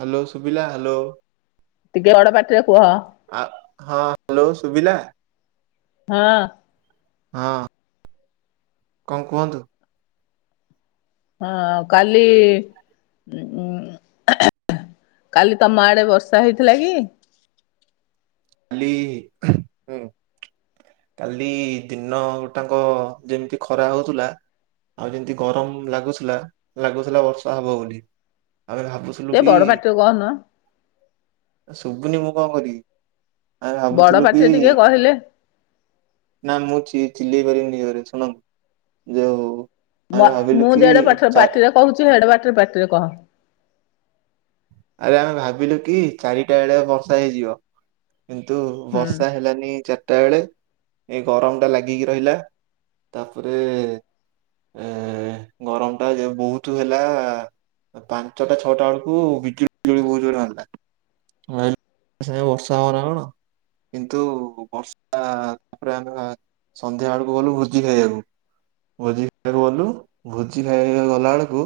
Hello ଶୁବିଲା hello. ଟିକେ ରଡ ପାଟିରେ କୁହ। ଆ ହଁ ହ୍ୟାଲୋ ସୁବିଲା। ହଁ। ହଁ। କଣ କୁହନ୍ତୁ? ହଁ କାଲି ଉଁ [unintelligible] କାଲି ତମ ଆଡ଼େ ବର୍ଷା ହେଇଥିଲା କି? କାଲି ହୁଁ କାଲି ଦିନ ଗୋଟାଙ୍କ ଯେମିତି ଖରା ହଉଥିଲା ଆଉ ଯେମିତି ଗରମ ଲାଗୁଥିଲା ଲାଗୁଥିଲା ବର୍ଷା ହବ ବୋଲି ଆମେ ଭାବୁ ଟିକେ ଲୁକି ବଡ ପାଟିରେ କହନ ଶୁଭୁନି ମୁଁ କଣ କରିବି। ଆମେ ବଡ ଭାବୁଥିଲୁ କି ପାଟିରେ ଟିକେ କହିଲେ ନା ମୁଁ ଚି-ଚିଲେଇ ପାରିବିନି ଏ ଘରେ ଶୁଣ ଯୋଉ ଆମେ ମତ ଭାବିଲୁ ମୁଁ କି ଯେଡେ ପାଠରେ ଚା- ପାଟିରେ କହୁଛି ହେଡ ପାଟିରେ ପାଟିରେ କହ ଆରେ ଆମେ ଭାବିଲୁ କି ଚାରିଟା ବେଳେ ବର୍ଷା ହେଇଯିବ କିନ୍ତୁ ହୁଁ। ବର୍ଷା ହେଲାନି ଚାରିଟା ବେଳେ ଏ ଗରମଟା ଲାଗିକି ରହିଲା ତାପରେ ଏ ଗରମ ଟା ଯେ ବହୁତ ହେଲା ପାଞ୍ଚଟା ଛଅଟା ବେଳକୁ ବିଜୁଳି ବିଜୁଳି ବହୁତ ଜୋରେ ମାରିଲା ଆ ସେ ବର୍ଷା ହବ ନା କଣ କିନ୍ତୁ ବର୍ଷା ତାପରେ ଆମ ସନ୍ଧ୍ୟା ବେଳକୁ ଗଲୁ ଭୋଜି ଖାଇବାକୁ ଭୋଜି ଖାଇବାକୁ ଗଲୁ ଭୋଜି ଖାଇବାକୁ ଗଲା ବେଳକୁ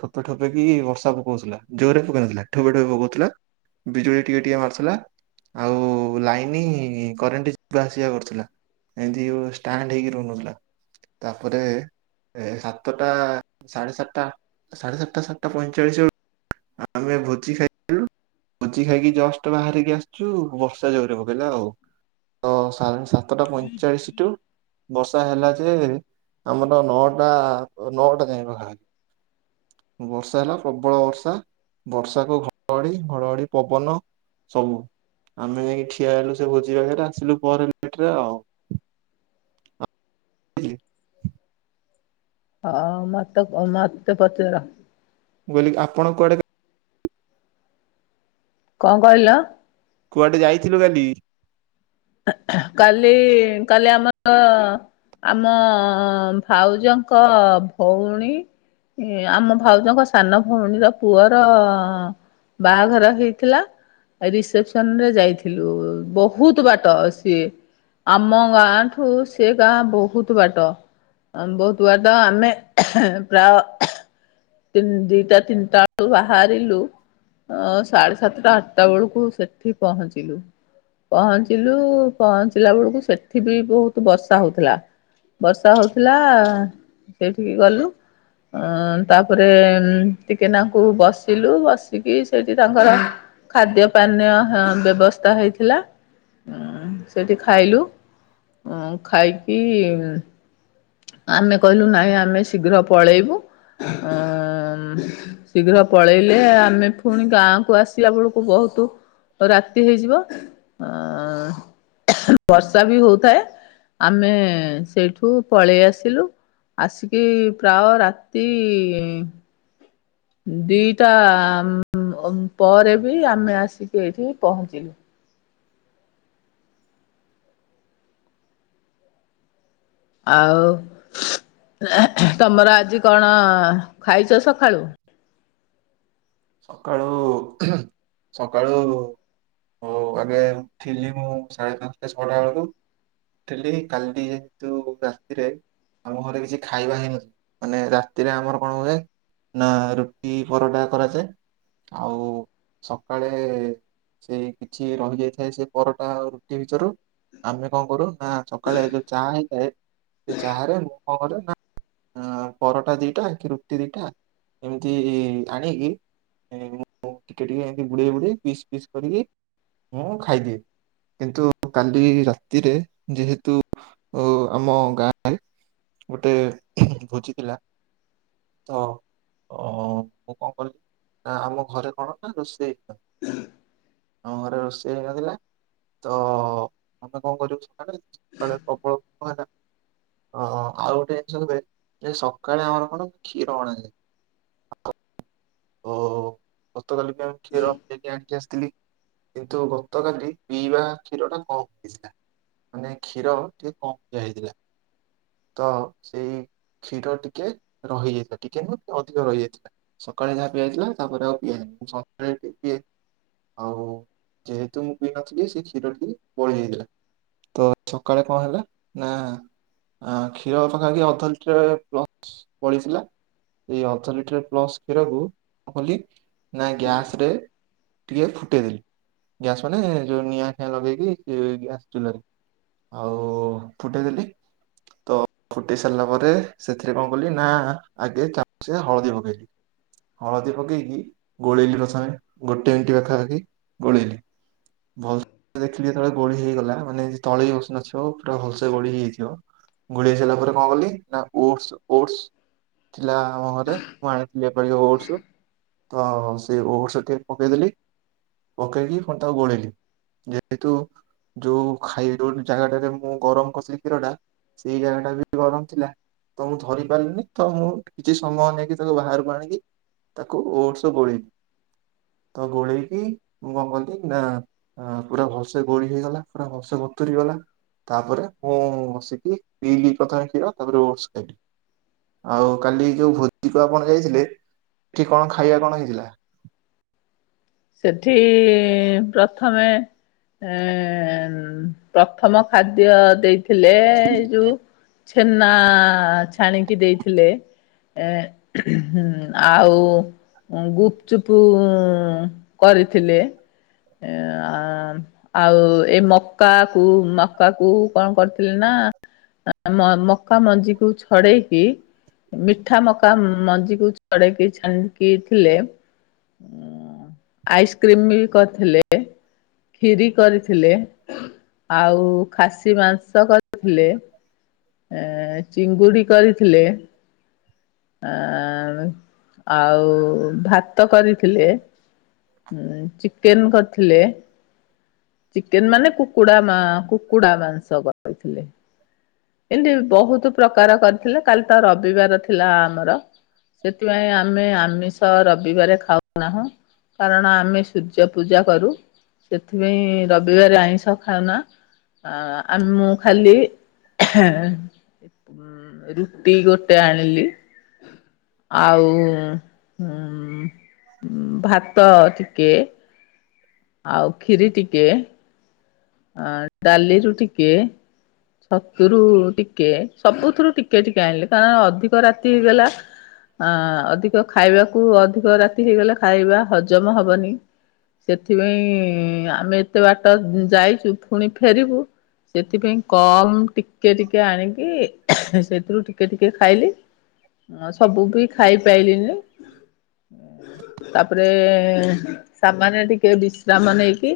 ଠୋପେ ଠୋପେ କି ବର୍ଷା ପକଉଥିଲା ଜୋରେ ପକେଇ ନଥିଲା ଠୋବେ ଠୋବେ ବଗଉଥିଲା ବିଜୁଳି ଟିକେ ଟିକେ ମାରୁଥିଲା ଆଉ ଲାଇନ କରେଣ୍ଟ ଯିବା ଆସିବା କରୁଥିଲା ଏମତି ଷ୍ଟାଣ୍ଡ ହେଇକି ରହୁନଥିଲା ତାପରେ ଏ ସାତଟା ସାଢେ ସାତଟା ସାଢେ ସାତଟା ସାତଟା ପଇଁଚାଳିଶ ବେଳକୁ ଆମେ ଭୋଜି ଖାଇଥିଲୁ ଭୋଜି ଖାଇକି ଜଷ୍ଟ ବାହାରିକି ଆସିଛୁ ବର୍ଷା ଜୋରେ ପକେଇଲା ଆଉ ତ ସାଢେ ସାତଟା ପଇଁଚାଳିଶ ଟୁ ବର୍ଷା ହେଲା ଯେ ଆମର ନଅଟା ନଅଟା ଯାଏ ପାଖା ବର୍ଷା ହେଲା ପ୍ରବଳ ବର୍ଷା ବର୍ଷା ତାକୁ ଘଡ ଘଡି ଘଡଘଡି ପବନ ସବୁ ଆମେ ଯାଇକି ଠିଆ ହେଲୁ ସେ ଭୋଜି ପାଖରେ ଆସିଲୁ ପରେ ଲେଟରେ ଆଉ ହ [unintelligible] ହଁ ମତେ କ ମତେ ପଚାର ବଲି କହିଲି ଆପଣ କୁଆଡେ କଣ କହିଲ କୁଆଡେ ଯାଇଥିଲୁ କାଲି କାଲି କାଲି ଆମର ଆମ ଭାଉଜଙ୍କ ଭଉଣୀ ଏ ଆମ ଭାଉଜଙ୍କ ସାନ ଭଉଣୀର ପୁଅର ବାହାଘର ହେଇଥିଲା ରିସେପସନରେ ଯାଇଥିଲୁ ବହୁତ ବାଟ ବାଟ ସିଏ ଆମ ଗାଁ ଠୁ ସେ ଗାଁ ବହୁତ ବାଟ ବହୁତ ବାଟ ଆମେ ପ୍ରାୟ ତିନ ଦିଟା ତିନିଟା ବେଳୁ ବାହାରିଲୁ ଅ ସାଢେ ସାତଟା ଆଠଟା ବେଳକୁ ସେଠି ପହଞ୍ଚିଲୁ ପହଞ୍ଚିଲୁ ପହଞ୍ଚିଲା ବେଳକୁ ସେଠି ବି ବହୁତ ବର୍ଷା ହଉଥିଲା। ବର୍ଷା ହଉଥିଲା ସେଇଠିକି ଗଲୁ ଅ ତାପରେ ଟିକେନାଙ୍କୁ ବସିଲୁ ବସିକି ସେଠି ତାଙ୍କର ଖାଦ୍ୟ ପାନୀୟ ବ୍ୟବସ୍ଥା ହୋଇଥିଲା ହଁ ସେଠି ଖାଇଲୁ ଖାଇକି ଆମେ କହିଲୁ ନଇଁ ଆମେ ଶୀଘ୍ର ପଳେଇବୁ ଉ ଶୀଘ୍ର ପଳେଇଲେ ଆମେ ପୁଣି ଗାଁକୁ ଆସିଲା ବେଳକୁ ବହୁତୁ ରାତି ହେଇଯିବ ଆଁ ବର୍ଷା ବି ହଉଥାଏ ଆମେ ସେଇଠୁ ପଳେଇ ଆସିଲୁ ଆସିକି ପ୍ରାୟ ରାତି ଦିଇଟା ପରେ ବି ଆମେ ଆସିକି ଏଇଠି ପହଞ୍ଚିଲୁ ଆଉ ତମର ଆଜି କଣ ଖାଇଛ ସକାଳୁ? ସକାଳୁ ଉ ହୁଁ ସକାଳୁ ଉ ଆଗେ ଉଠିଲି ମୁଁ ସାଢ଼େ ପାଞ୍ଚ ଛଅଟା ବେଳକୁ ଉଠିଲି କାଲି ଯେହେତୁ ରାତିରେ ଆମ ଘରେ କିଛି ଖାଇବା ହେଇ ନଥିଲା ମାନେ ରାତିରେ ଆମର କଣ ହୁଏ ନା ରୁଟି ପରଟା କରାଯାଏ ଆଉ ସକାଳେ ସେଇ କିଛି ରହିଯାଇଥାଏ ସେ ପରଟା ଆଉ ରୁଟି ଭିତରୁ ଆମେ କଣ କରୁ ନା ସକାଳେ ଯୋଉ ଚାହା ହେଇଥାଏ ସେ ଚାହା ରେ ମୁଁ କଣ କରେ ନା ଆଁ ପରଟା ଦିଟା କି ରୁଟି ଦିଟା ଏମିତି ଆଣିକି ମୁଁ ଟିକେ ଟିକେ ଏମିତି ବୁଡେଇ ବୁଡେଇ ପିସ୍ ପିସ୍ କରିକି ମୁଁ ଖାଇଦିଏ କିନ୍ତୁ କାଲି ରାତିରେ ଯେହେତୁ ଉ ଆମ ଗାଁରେ ଗୋଟେ ଭୋଜିଥିଲା ତ ଅ ମୁଁ କଣ କଲିି ନା ଆମ ଘରେ କଣ ନା ରୋଷେଇ ଆମ ଘରେ ରୋଷେଇ ହେଇନଥିଲା ତ ଆମେ କଣ କରିବୁ ସକାଳେ ସକାଳେ ପ୍ରବଳ ଭୋକ ହେଲା ଅଁ ଆଉ ଗୋଟେ ଜିନିଷ ହୁଏ ଯେ ସକାଳେ ଆମର କଣ କ୍ଷୀର ଅଣାଯାଏ। ଓ ଗତକାଲି ପାଇଁ କ୍ଷୀର ଯାଇକି ଆଣିକି ଆସିଥିଲି କିନ୍ତୁ ଗତକାଲି ପିଇବା କ୍ଷୀର ଟା କମ ହେଇଥିଲା ମାନେ କ୍ଷୀର ଟିକେ କମ ପିଆ ହେଇଥିଲା ତ ସେଇ କ୍ଷୀର ଟିକେ ରହିଯାଇଥିଲା ଟିକେ ନୁହଁ ଅଧିକ ରହିଯାଇଥିଲା। ସକାଳେ ଯାହା ପିଆହେଇଥିଲା ତାପରେ ଆଉ ପିଆ ହେଉନି ସନ୍ଧ୍ୟା ବେଳେ ଟିକିଏ ଆଉ ଯେହେତୁ ମୁଁ ପିଇ ନଥିଲି ସେ କ୍ଷୀର ଟି ବଳିଯାଇଥିଲା। ତ ସକାଳେ କଣ ହେଲା ନା ଆଁ କ୍ଷୀର ପାଖା ପାଖି ଅଧ ଲିଟରେ ପ୍ଲସ ବଳିଥିଲା। ଏଇ ଅଧ ଲିଟରେ ପ୍ଲସ କ୍ଷୀରକୁ ମୁଁ କଣ କଲି ନା ଗ୍ୟାସ ରେ ଟିକେ ଫୁଟେଇଦେଲି ଗ୍ୟାସ୍ ମାନେ ଯୋଉ ନିଆଁ ଫିଆଁ ଲଗେଇକି ଗ୍ୟାସ୍ ଚୁଲାରେ ଆଉ ଫୁଟେଇଦେଲି ତ ଫୁଟେଇ ସାରିଲା ପରେ ସେଥିରେ କଣ କଲି ନା ଆଗେ ଚାମଚେ ହଳଦୀ ପକେଇଲି ହଳଦୀ ପକେଇକି ଗୋଳେଇଲି ପ୍ରଥମେ ଗୋଟେ ମିନିଟ ପାଖା ପାଖି ଗୋଳେଇଲି ଭଲସେ ଦେଖିଲି ଯେବେଳେ ଗୋଳି ହେଇଗଲା ମାନେ ତଳେ ବସିନଥିବ ପୁରା ଭଲସେ ଗୋଳି ହେଇଯାଇଥିବ ଗୋଳେଇ ସାରିଲା ପରେ କଣ କଲି ନା ଓଟସ ଓଟସ ଥିଲା ଆମ ଘରେ ମୁଁ ଆଣିଥିଲି ଏପାଳିକ ଓଟସ ତ ସେ ଓଟସ ଟିକେ ପକେଇଦେଲି ପକେଇକି ପଣି ତାକୁ ଗୋଳେଇଲି ଯେହେତୁ ଯୋଉ ଖାଇ ଯାଉ ଜାଗାଟରେ ମୁଁ ଗରମ କରିଥିଲି କ୍ଷୀର ଟା ସେଇ ଜାଗା ଟା ବି ଗରମ ଥିଲା ତ ମୁଁ ଧରି ପାରିଲିନି ତ ମୁଁ କିଛି ସମୟ ନେଇକି ତାକୁ ବାହାରକୁ ଆଣିକି ତାକୁ ଓର୍ଟସ ଗୋଳେଇ ତ ଗୋଳେଇକି ମୁଁ କଣ କଲି ନା ଆ ପୁରା ଭଲସେ ଗୋଳି ହେଇଗଲା ପୁରା ଭଲସେ ବତୁୁରୀ ଗଲା ତାପରେ ମୁଁ ବସିକି ପିଇଲି ପ୍ରଥମେ କ୍ଷୀର ତାପରେ ଓର୍ଟସ ଖାଇଲି। ଆଉ କାଲି ଯୋଉ ଭୋଦିକୁ ଆପଣ ଯାଇଥିଲେ ସେଠି କଣ ଖାଇବା କଣ ହେଇଥିଲା? ସେଠି ପ୍ରଥମେ ଏଁ ପ୍ରଥମ ଖାଦ୍ୟ ଦେଇଥିଲେ ଏ ଯୋଉ ଛେନା ଛାଣିକି ଦେଇଥିଲେ ଏଁ ଆଉ ଗୁପଚୁପୁ କରିଥିଲେ ଏଁ ଆଁ ଆଉ ଏ ମକା କୁ ମକା କୁ କଣ କରିଥିଲେ ନା ଆ ଆ ମକା ମଞ୍ଜିକୁୁ ଛଡେଇକି ମିଠା ମକା ମଞ୍ଜିକୁ ଛଡେଇକି ଛାଣିକି ଦେଇଥିଲେ ଆଇସ୍କ୍ରିମ ବି କରିଥିଲେ। ଖିରି କରିଥିଲେ ଆଉ ଖାସି ମାଂସ କରିଥିଲେ। ଏ ଚିଙ୍ଗୁଡି କରିଥିଲେ। ଆଁ ଆଉ ଭାତ୍ ଭାତ କରିଥିଲେ ଚିକେନ୍‌ କ ଥିଲେ ଚିକେନ ମାନେ କୁକୁଡା କୁକୁଡା ମାଂସ କରି ଦେଇଥିଲେ। ଏମିତି ବହୁତ ପ୍ରକାର କରିଥିଲେ କାଲି ତ ରବିବାର ଥିଲା ଆମର। ସେଥିପାଇଁ ଆମେ ଆମିଷ ରବିବାର ଖାଉନାହୁଁ। କାରଣ ଆମେ ସୂର୍ଯ୍ୟ ପୂଜା କରୁ। ସେଥିପାଇଁ ରବିବାର ଆଇଁଷ ଖାଉନା ଆମ ମୁଁ ଖାଲି ରୁଟିି ଗୋଟେ ଆଣିଲି। ଆଉ ଭାତ ଟିକେ ଆଉ ଖିୀରି ଟିକେ ଆ ଡାଲିରୁ ଟିକେ ଛତରୁ ଟିକେ ସବୁଥିରୁ ଟିକେ ଟିକେ ଆଣିଲେ। କାରଣ ଅଧିକ ରାତି ହେଇଗଲା ଅ ଅଧିକ ଖାଇବାକୁ କୁ ଅଧିକ ରାତି ହେଇଗଲା ଖାଇବା ହଜମ ହବନି ସେଥିପାଇଁ ଆମେ କେତେ ବାଟ ଯାଇଛୁ ପୁଣି ଫେରିବୁ ସେଥିପାଇଁ କମ୍ ଟିକେ ଟିକେ ଆଣିକି ସେଥିରୁ ଟିକେ ଟିକେ ଖାଇଲି। ଅଁ ସବୁ ବି ଖାଇ ପାଇଲିନି। ତାପରେ ସାମନ୍ୟ ଟିକେ ବିଶ୍ରାମ ନେଇକି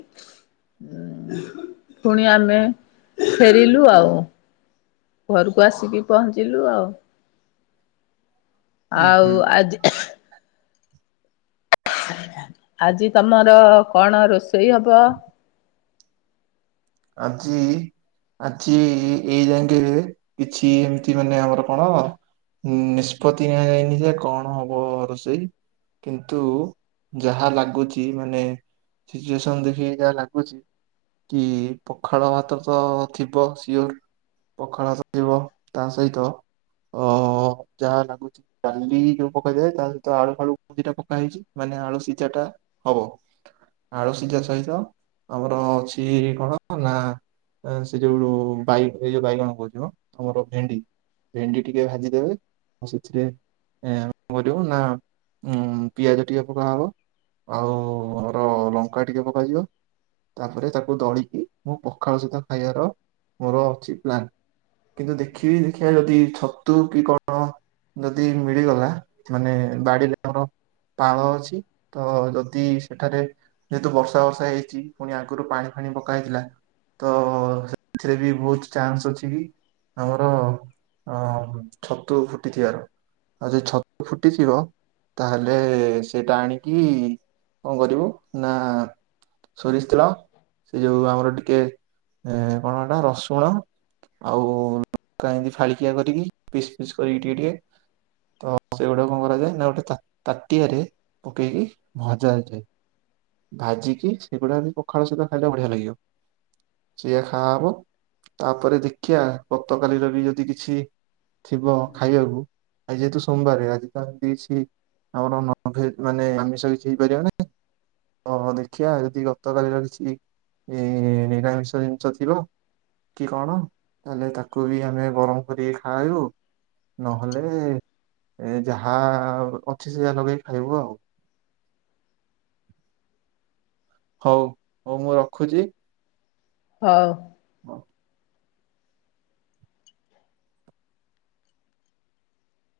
ଫୁଣି ଆମେ ଫେରିଲୁ ଆଉ। ଘରକୁ ଆସିକି ପହଞ୍ଚିଲୁ ଆଉ ହୁଁ ଆଉ ହୁଁ। ଆଜି ଆଜି ତମର କଣ ରୋଷେଇ ହବ। ଆଜି। ଆଜି ଏଇ ଯାକେଁ କିଛି ଏମିତି ମାନେ ଆମର କଣ? ନିଷ୍ପତି ନିଆଯାଇନି ଯେ କଣ ହବ ରୋଷେଇ। କିନ୍ତୁ ଯାହା ଲାଗୁଚି ମାନେ ସିଚୁଏସନ ଦେଖିକି ଯାହା ଲାଗୁଛି କି ପଖାଳ ଭାତ ତ ଥିବ ସିଓର ପଖାଳ ଚଳିବ ତା ସହିତ ଅ ଯାହା ଲାଗୁଛି। ଡାଲି ଯୋଉ ପକାଯାଏ ତା ସହିତ ଆଳୁ ଫାଳୁ ଦିଟା ପକା ହେଇଛି ମାନେ ଆଳୁ ସିଝା ଟା ହବ ଆଳୁ ସିଝା ସହିତ ଆମର ଅଛି କଣ? ହ ନା ସେ ଯୋଉ ବାଇ ଏଇ ଯୋଉ ବାଇଗଣ କହୁଛି ମ ଆମର ଭେଣ୍ଡି ଭେଣ୍ଡି ଟିକେ ଭାଜି ଦେବେ ଆଉ ସେଥିରେ ଏଁ କରିବ ନା ଉଁ ପିଆଜ ଟିକେ ପକାହବ ଆଉ ମୋର ଲଙ୍କା ଟିକେ ପକାଯିବ ତାପରେ ତାକୁ ଦଳିକି ମୁଁ ପଖାଳ ସହିତ ଖାଇବାର ମୋର ଅଛି ପ୍ଲାନ୍। କିନ୍ତୁ ଦେଖିବି ଦେଖିବା ଯଦି ଛତୁ କି କଣ ଯଦି ମିଳିଗଲା ମାନେ ବାଡିରେ ଆମର ପାଳ ଅଛି ତ ଯଦି ସେଠାରେ ଯେହେତୁ ବର୍ଷା ଫର୍ଷା ହେଇଛି ପୁଣି ଆଗରୁ ପାଣି ଫାଣି ପକା ହେଇଥିଲା ତ ସେଥିରେ ବି ବହୁତ ଚାନ୍ସ ଅଛି କି ଆମର ଅ ଛତୁ ଫୁଟିଥିବାର ଆ ସେ ଛତୁ ଫୁଟିଥିବ ତାହେଲେ ସେଇଟା ଆଣିକି କଣ କରିବୁ ନା ସୋରିଷ ତେଲ ସେ ଯୋଉ ଆମର ଟିକେ ଏ କଣଟା ରସୁଣ ଆଉ ଲା ଏତି ଫାଳିକିଆ କରିକି ପିସ୍ ପିସ୍ କରିକି ଟିକେ ଟିକେ ତ ସେଗୁଡା କଣ କରାଯାଏ ନା ଗୋଟେ ତାଟିଆରେ ପକେଇକି ଭଜାଯାଏ। ଭାଜିକି ସେଗୁଡା ପଖାଳ ସହିତ ଖାଇଲେ ବଢିଆ ଲାଗିବ। ସେଇଆ ଖାଆହବ ତାପରେ ଦେଖିବା ଗତକାଲିର ବି ଯଦି କିଛି ଥିବ ଖାଇବାକୁ ଆଜି ଯେହେତୁ ସୋମବାର ଆଜି ତତି ସ ଆମର ନଭେଜ ମାନେ ଆମିଷ ହେଇପାରିବା ନା? ହଁ ଦେଖିବା ଯଦି ଗତକାଲିର କିଛି ଏ ନିରାମିଷ ଜିନିଷ ଥିବ କି କଣ ତାହଲେ ତାକୁ ବି ଆମେ ଗରମ କରିକି ଖାଇବୁ। ନହେଲେ ଏ ଯାହା ଅଛି ସେ ଯାହା ଲଗେଇି ଖାଇବୁ ଆଉ। ହଉ ହଉ ମୁଁ ରଖୁଛି। ହଉ। ହଁ।